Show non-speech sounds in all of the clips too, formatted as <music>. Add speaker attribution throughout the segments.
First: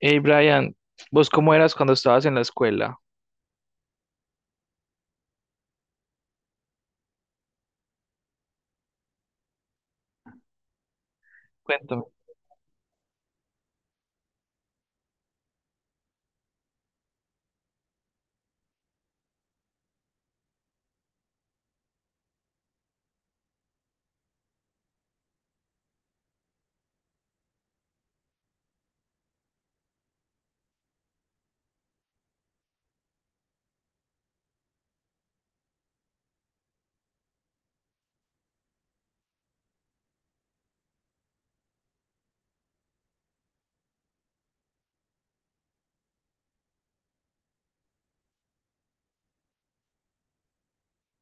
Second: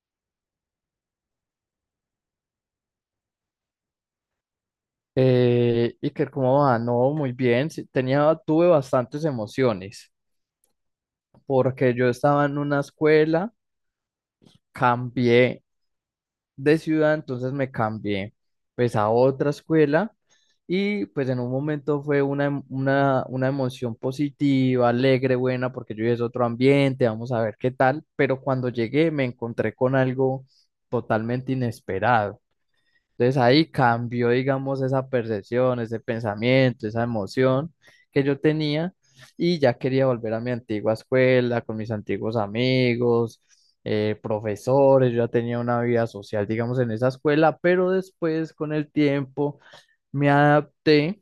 Speaker 1: Hey Brian, ¿vos cómo eras cuando estabas en la escuela?
Speaker 2: Iker, ¿cómo va? No, muy bien. Sí, tuve bastantes emociones porque
Speaker 1: Cuéntame.
Speaker 2: yo estaba en una escuela, cambié de ciudad, entonces me cambié pues a otra escuela, y pues en un momento fue una emoción positiva, alegre, buena, porque yo ya es otro ambiente, vamos a ver qué tal, pero cuando llegué me encontré con algo totalmente inesperado. Entonces ahí cambió, digamos, esa percepción, ese pensamiento, esa emoción que yo tenía y ya quería volver a mi antigua escuela con mis antiguos amigos, profesores. Yo ya tenía una vida social, digamos, en esa escuela, pero después con el tiempo me adapté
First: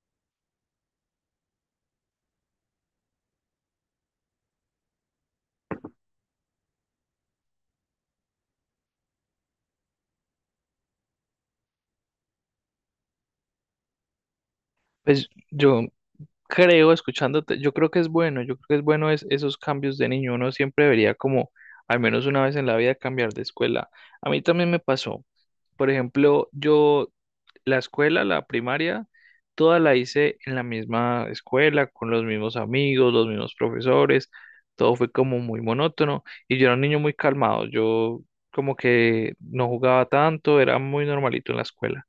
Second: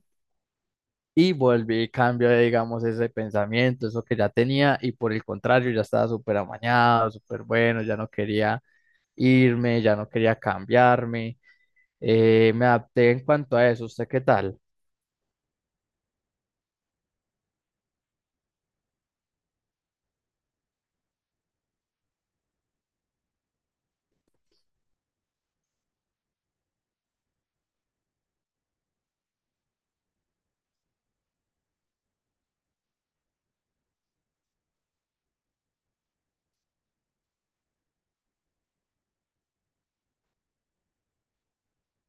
Speaker 2: y volví y cambié, digamos, ese pensamiento, eso que ya tenía, y por el contrario ya estaba súper amañado, súper bueno, ya no quería irme, ya no quería cambiarme. Me adapté en cuanto a eso. ¿Usted qué tal?
Speaker 1: Pues yo creo, escuchándote, yo creo que es bueno, esos cambios de niño. Uno siempre debería como al menos una vez en la vida cambiar de escuela. A mí también me pasó. Por ejemplo, yo La escuela, la primaria, toda la hice en la misma escuela, con los mismos amigos, los mismos profesores, todo fue como muy monótono y yo era un niño muy calmado, yo como que no jugaba tanto, era muy normalito en la escuela.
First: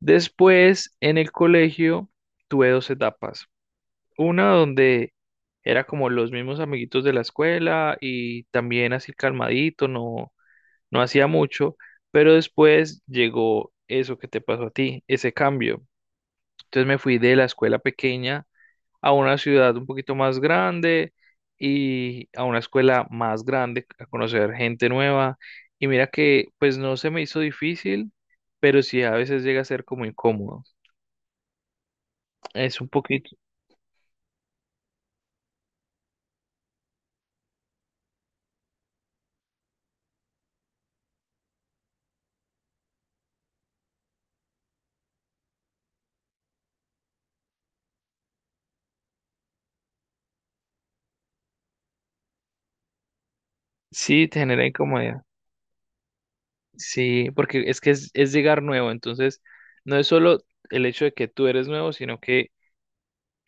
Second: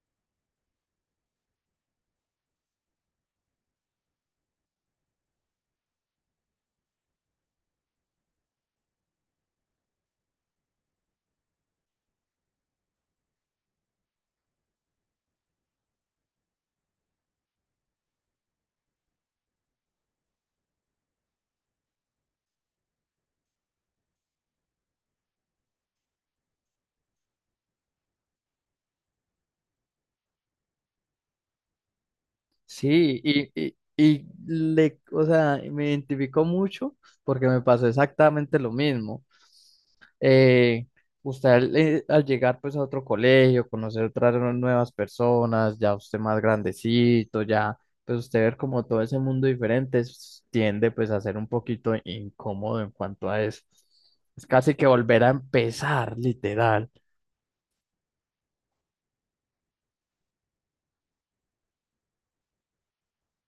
Speaker 1: Después, en el colegio, tuve dos etapas, una donde era como los mismos amiguitos de la escuela y también así calmadito, no, no hacía mucho, pero después llegó eso que te pasó a ti, ese cambio, entonces me fui de la escuela pequeña a una ciudad un poquito más grande y a una escuela más grande, a conocer gente nueva. Y mira que pues no se me hizo difícil, pero sí a veces llega a ser como incómodo. Es un
Speaker 2: Sí,
Speaker 1: poquito,
Speaker 2: le, o sea, me identificó mucho porque me pasó exactamente lo mismo. Eh, usted al llegar pues a otro colegio, conocer nuevas personas, ya usted más grandecito, ya pues usted ver como todo ese mundo diferente tiende pues a ser un poquito incómodo en cuanto a eso.
Speaker 1: sí, te
Speaker 2: Es
Speaker 1: genera
Speaker 2: casi que
Speaker 1: incomodidad.
Speaker 2: volver a empezar, literal.
Speaker 1: Sí, porque es es llegar nuevo, entonces no es solo el hecho de que tú eres nuevo, sino que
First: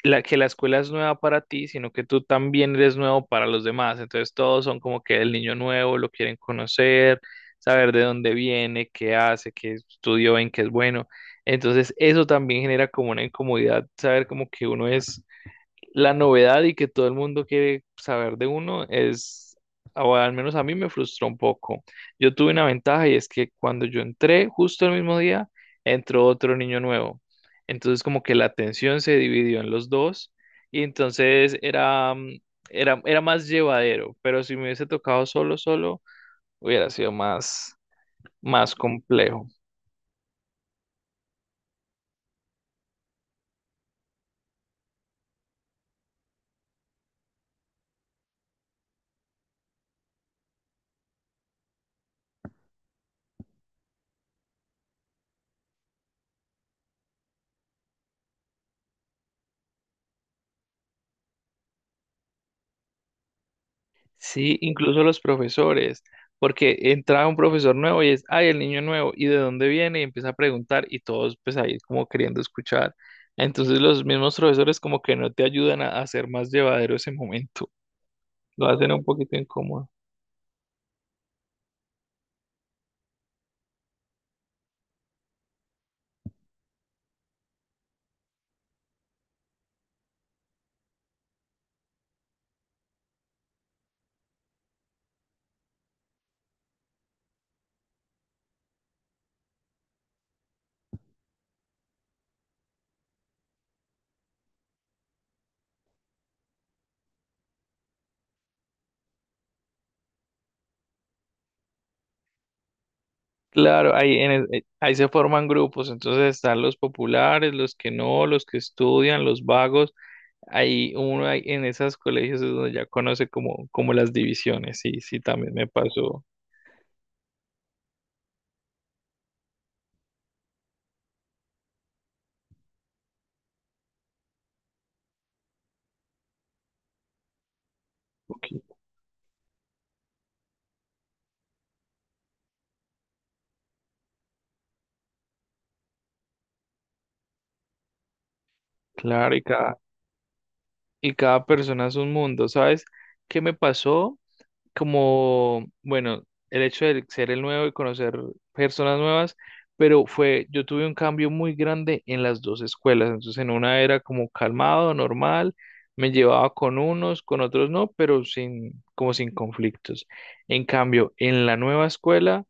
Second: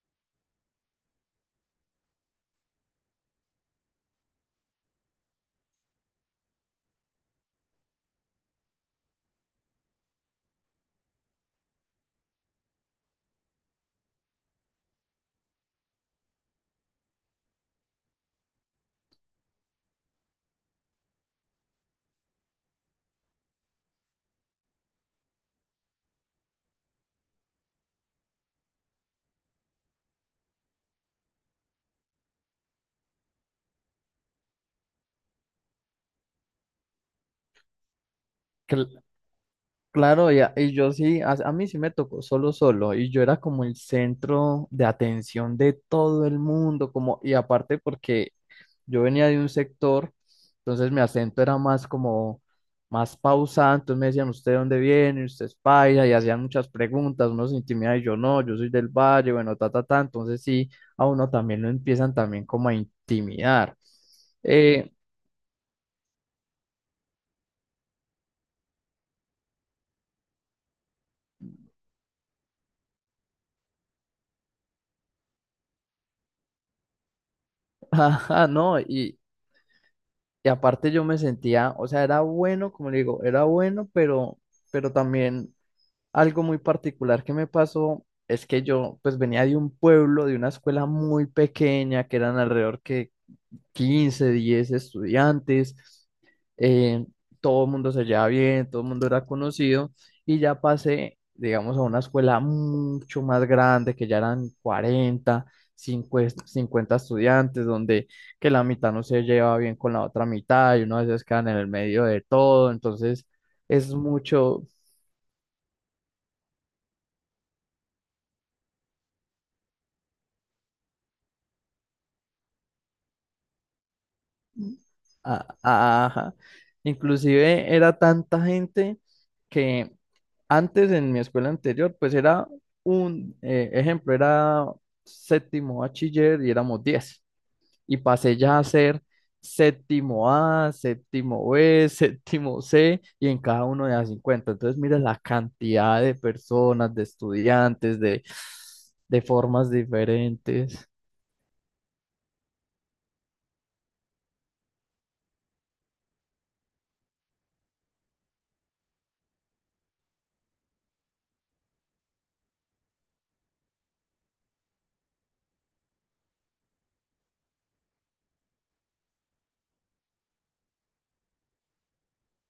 Speaker 1: la, que la escuela es nueva para ti, sino que tú también eres nuevo para los demás. Entonces todos son como que el niño nuevo, lo quieren conocer, saber de dónde viene, qué hace, qué estudió, en qué es bueno. Entonces eso también genera como una incomodidad, saber como que uno es la novedad y que todo el mundo quiere saber de uno es, o al menos a mí me frustró un poco. Yo tuve una ventaja y es que cuando yo entré, justo el mismo día, entró otro niño nuevo. Entonces como que la atención se dividió en los dos y entonces era más llevadero, pero si me hubiese tocado solo, solo, hubiera sido más, más complejo.
Speaker 2: Claro, y yo sí, a mí sí me tocó solo solo, y yo era como el centro de atención de todo el mundo, como, y aparte porque yo venía de un sector, entonces mi acento era más pausado. Entonces me decían, ¿usted de dónde viene? ¿Usted es paisa? Y hacían muchas preguntas, uno se intimida y yo no, yo soy del valle, bueno, ta, ta, ta, entonces sí, a uno también lo empiezan también como a intimidar.
Speaker 1: Sí,
Speaker 2: Eh,
Speaker 1: incluso los profesores, porque entra un profesor nuevo y es, ay, el niño nuevo, ¿y de dónde viene? Y empieza a preguntar y todos pues ahí como queriendo escuchar. Entonces los mismos profesores como que no te ayudan a hacer más llevadero ese momento,
Speaker 2: <laughs> ajá,
Speaker 1: lo
Speaker 2: no,
Speaker 1: hacen un poquito incómodo.
Speaker 2: Y aparte yo me sentía, o sea, era bueno, como le digo, era bueno, pero también algo muy particular que me pasó es que yo pues venía de un pueblo, de una escuela muy pequeña, que eran alrededor que 15 10 estudiantes. eh, Todo el mundo se llevaba bien, todo el mundo era conocido, y ya pasé, digamos, a una escuela mucho más grande, que ya eran 40 50 estudiantes, donde que la mitad no se lleva bien con la otra mitad y uno a veces quedan en el medio de todo. Entonces es
Speaker 1: Claro, ahí,
Speaker 2: mucho,
Speaker 1: ahí se forman grupos, entonces están los populares, los que no, los que estudian, los vagos. Ahí uno ahí en esos colegios es donde ya conoce como, como las divisiones, sí, sí, también me pasó.
Speaker 2: ajá. Inclusive era tanta gente que antes en mi escuela anterior, pues era un ejemplo, era séptimo bachiller y éramos 10. Y pasé ya a
Speaker 1: Ok.
Speaker 2: ser séptimo A, séptimo B, <laughs> séptimo C, y en cada uno de las 50. Entonces, mira la cantidad de personas, de estudiantes, de
Speaker 1: Claro, y
Speaker 2: formas
Speaker 1: cada
Speaker 2: diferentes.
Speaker 1: Y cada persona es un mundo, ¿sabes? ¿Qué me pasó? Como, bueno, el hecho de ser el nuevo y conocer personas nuevas, pero fue, yo tuve un cambio muy grande en las dos escuelas, entonces en una era como calmado, normal, me llevaba con unos, con otros no, pero sin, como sin conflictos. En cambio, en la nueva escuela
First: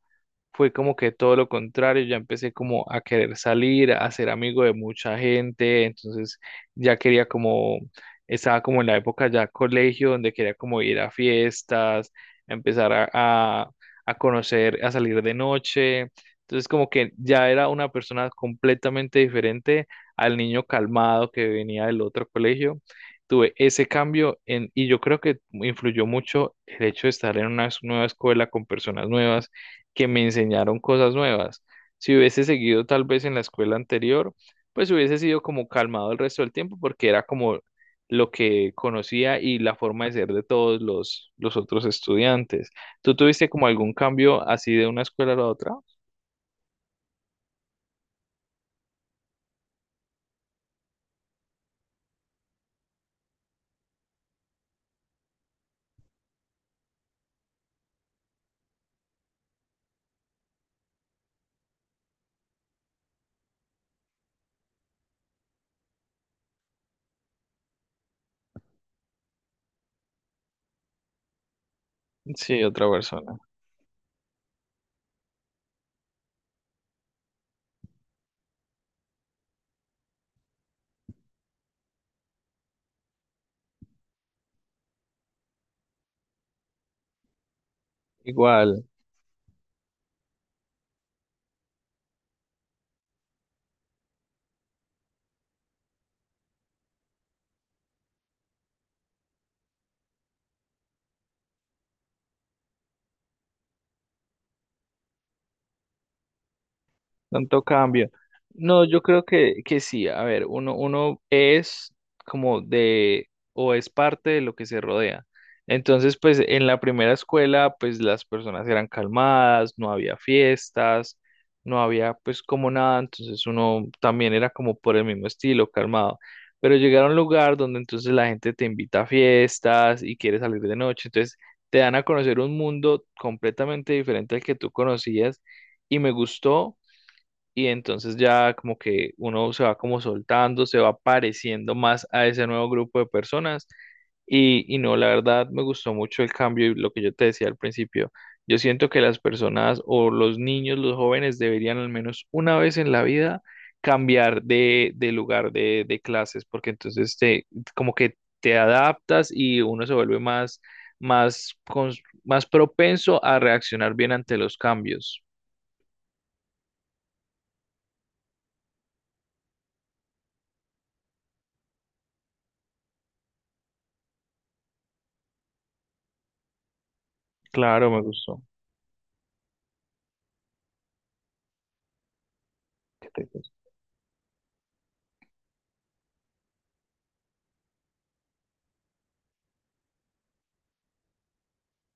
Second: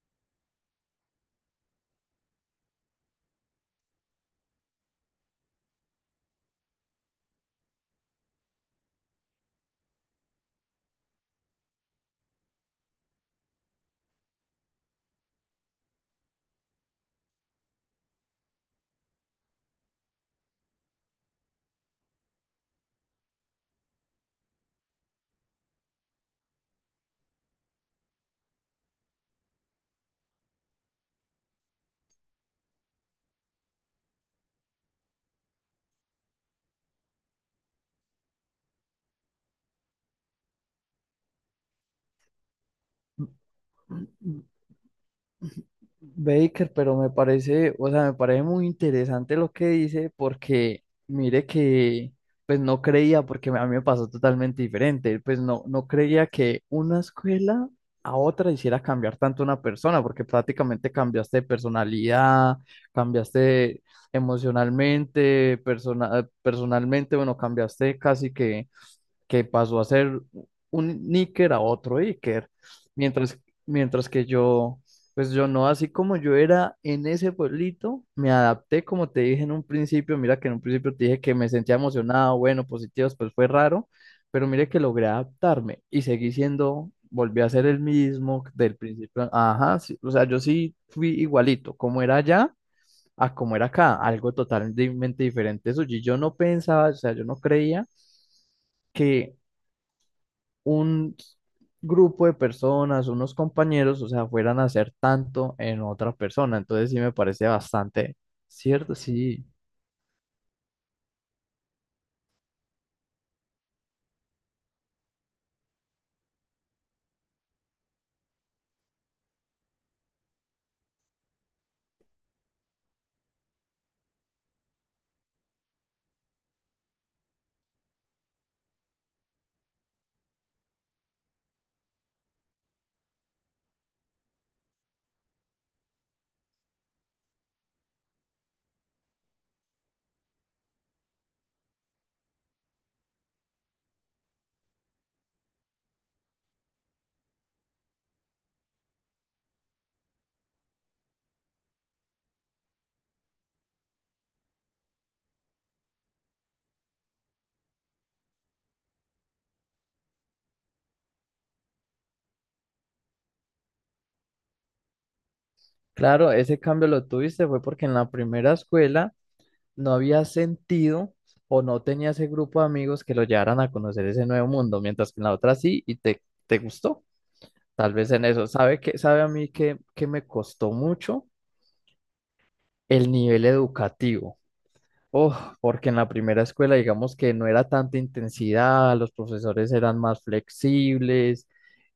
Speaker 1: fue como que todo lo contrario, ya empecé como a querer salir, a ser amigo de mucha gente, entonces ya quería como, estaba como en la época ya colegio, donde quería como ir a fiestas, a empezar a, a, a conocer, a salir de noche, entonces como que ya era una persona completamente diferente al niño calmado que venía del otro colegio. Tuve ese cambio en, y yo creo que influyó mucho el hecho de estar en una nueva escuela con personas nuevas que me enseñaron cosas nuevas. Si hubiese seguido tal vez en la escuela anterior, pues hubiese sido como calmado el resto del tiempo porque era como lo que conocía y la forma de ser de todos los otros estudiantes. ¿Tú tuviste como algún cambio así de una escuela a la otra?
Speaker 2: Baker, pero me parece, o sea, me parece muy interesante lo que dice, porque mire que pues no creía, porque a mí me pasó totalmente diferente. Pues no, no creía que una escuela a otra hiciera cambiar tanto una persona, porque prácticamente cambiaste de personalidad, cambiaste emocionalmente, personalmente, bueno, cambiaste casi que pasó a ser un níquer a otro níquer,
Speaker 1: Sí, otra persona.
Speaker 2: mientras, mientras que yo, pues yo no. Así como yo era en ese pueblito, me adapté, como te dije en un principio, mira que en un principio te dije que me sentía emocionado, bueno, positivo, pues fue raro, pero mire que logré adaptarme y seguí siendo, volví a ser el mismo del
Speaker 1: Igual.
Speaker 2: principio, ajá, sí, o sea, yo sí fui igualito, como era allá a como era acá, algo totalmente diferente. Eso, y yo no pensaba, o sea, yo no creía que un grupo de personas, unos compañeros, o sea, fueran a hacer tanto en otra persona. Entonces sí me parece
Speaker 1: Tanto cambio.
Speaker 2: bastante
Speaker 1: No,
Speaker 2: cierto,
Speaker 1: yo creo
Speaker 2: sí.
Speaker 1: que sí. A ver, uno es como de, o es parte de lo que se rodea. Entonces, pues en la primera escuela, pues las personas eran calmadas, no había fiestas, no había pues como nada. Entonces uno también era como por el mismo estilo, calmado. Pero llegar a un lugar donde entonces la gente te invita a fiestas y quiere salir de noche. Entonces te dan a conocer un mundo completamente diferente al que tú conocías y me gustó y entonces ya como que uno se va como soltando, se va pareciendo más a ese nuevo grupo de personas y, no, la verdad me gustó mucho el cambio y lo que yo te decía al principio, yo siento que las personas o los niños, los jóvenes deberían al menos una vez en la vida cambiar de lugar de clases porque entonces te, como que te adaptas y uno se vuelve más, más propenso a reaccionar bien ante los cambios.
Speaker 2: Claro, ese cambio lo tuviste fue porque en la primera escuela no había sentido o no tenía ese grupo de amigos que lo llevaran a conocer ese nuevo mundo, mientras que en la otra sí, y te gustó.
Speaker 1: Claro,
Speaker 2: Tal
Speaker 1: me
Speaker 2: vez en
Speaker 1: gustó.
Speaker 2: eso. ¿Sabe que, sabe a mí que me costó mucho
Speaker 1: ¿Qué
Speaker 2: el
Speaker 1: te-
Speaker 2: nivel educativo? Oh, porque en la primera escuela, digamos que no era tanta intensidad, los profesores eran más flexibles,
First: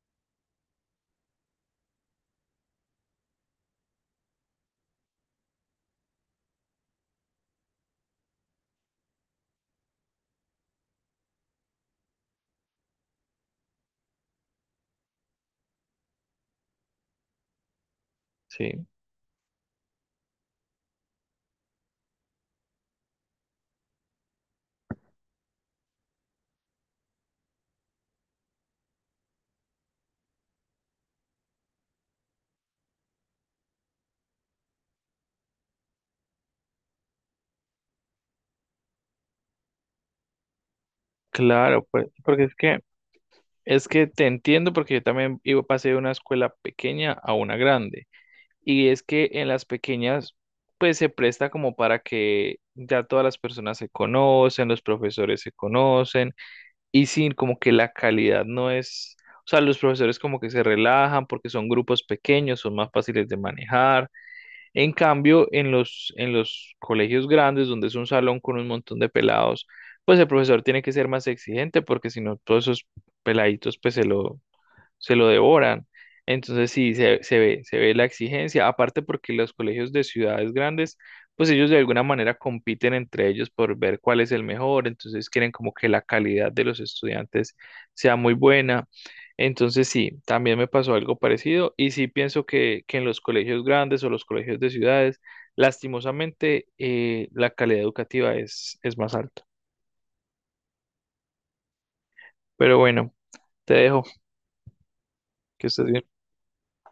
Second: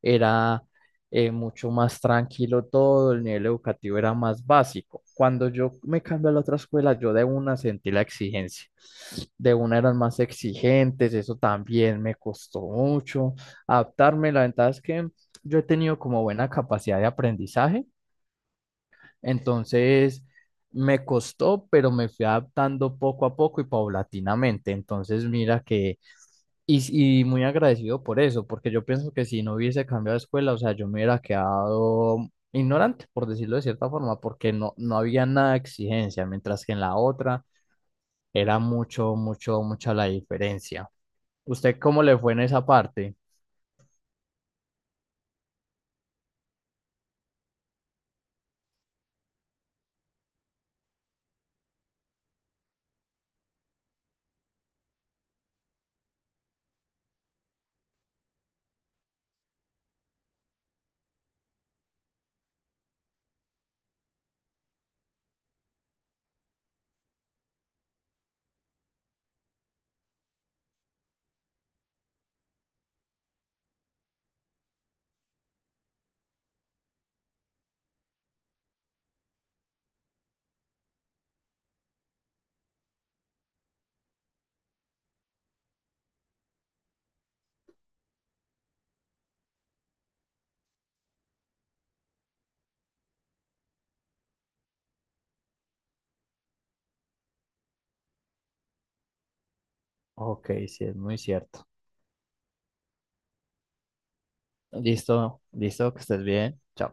Speaker 2: era mucho más tranquilo todo, el nivel educativo era más básico. Cuando yo me cambié a la otra escuela, yo de una sentí la exigencia. De una eran más exigentes, eso también me costó mucho adaptarme. La ventaja es que yo he tenido como buena capacidad de aprendizaje,
Speaker 1: Sí,
Speaker 2: entonces me costó, pero me fui adaptando poco a poco y paulatinamente. Entonces, mira que, y muy agradecido por eso, porque yo pienso que si no hubiese cambiado de escuela, o sea, yo me hubiera quedado ignorante, por decirlo de cierta forma, porque no, no había nada de exigencia, mientras que en la otra era mucho, mucha la diferencia. ¿Usted
Speaker 1: claro,
Speaker 2: cómo
Speaker 1: pues,
Speaker 2: le fue en
Speaker 1: porque es
Speaker 2: esa
Speaker 1: que
Speaker 2: parte?
Speaker 1: es que te entiendo porque yo también iba, pasé de una escuela pequeña a una grande. Y es que en las pequeñas, pues se presta como para que ya todas las personas se conocen, los profesores se conocen, y sin como que la calidad no es, o sea, los profesores como que se relajan porque son grupos pequeños, son más fáciles de manejar. En cambio, en los colegios grandes, donde es un salón con un montón de pelados, pues el profesor tiene que ser más exigente porque si no, todos esos peladitos se lo devoran. Entonces sí, se ve la exigencia, aparte porque los colegios de ciudades grandes, pues ellos de alguna manera compiten entre ellos por ver cuál es el mejor, entonces quieren como que la calidad de los estudiantes sea muy buena. Entonces sí, también me pasó algo parecido y sí pienso que en los colegios grandes o los colegios de ciudades, lastimosamente, la calidad educativa es más alta.
Speaker 2: Ok, sí, es muy cierto.
Speaker 1: Pero bueno, te dejo,
Speaker 2: Listo,
Speaker 1: que estés
Speaker 2: listo, que
Speaker 1: bien.
Speaker 2: estés bien. Chao.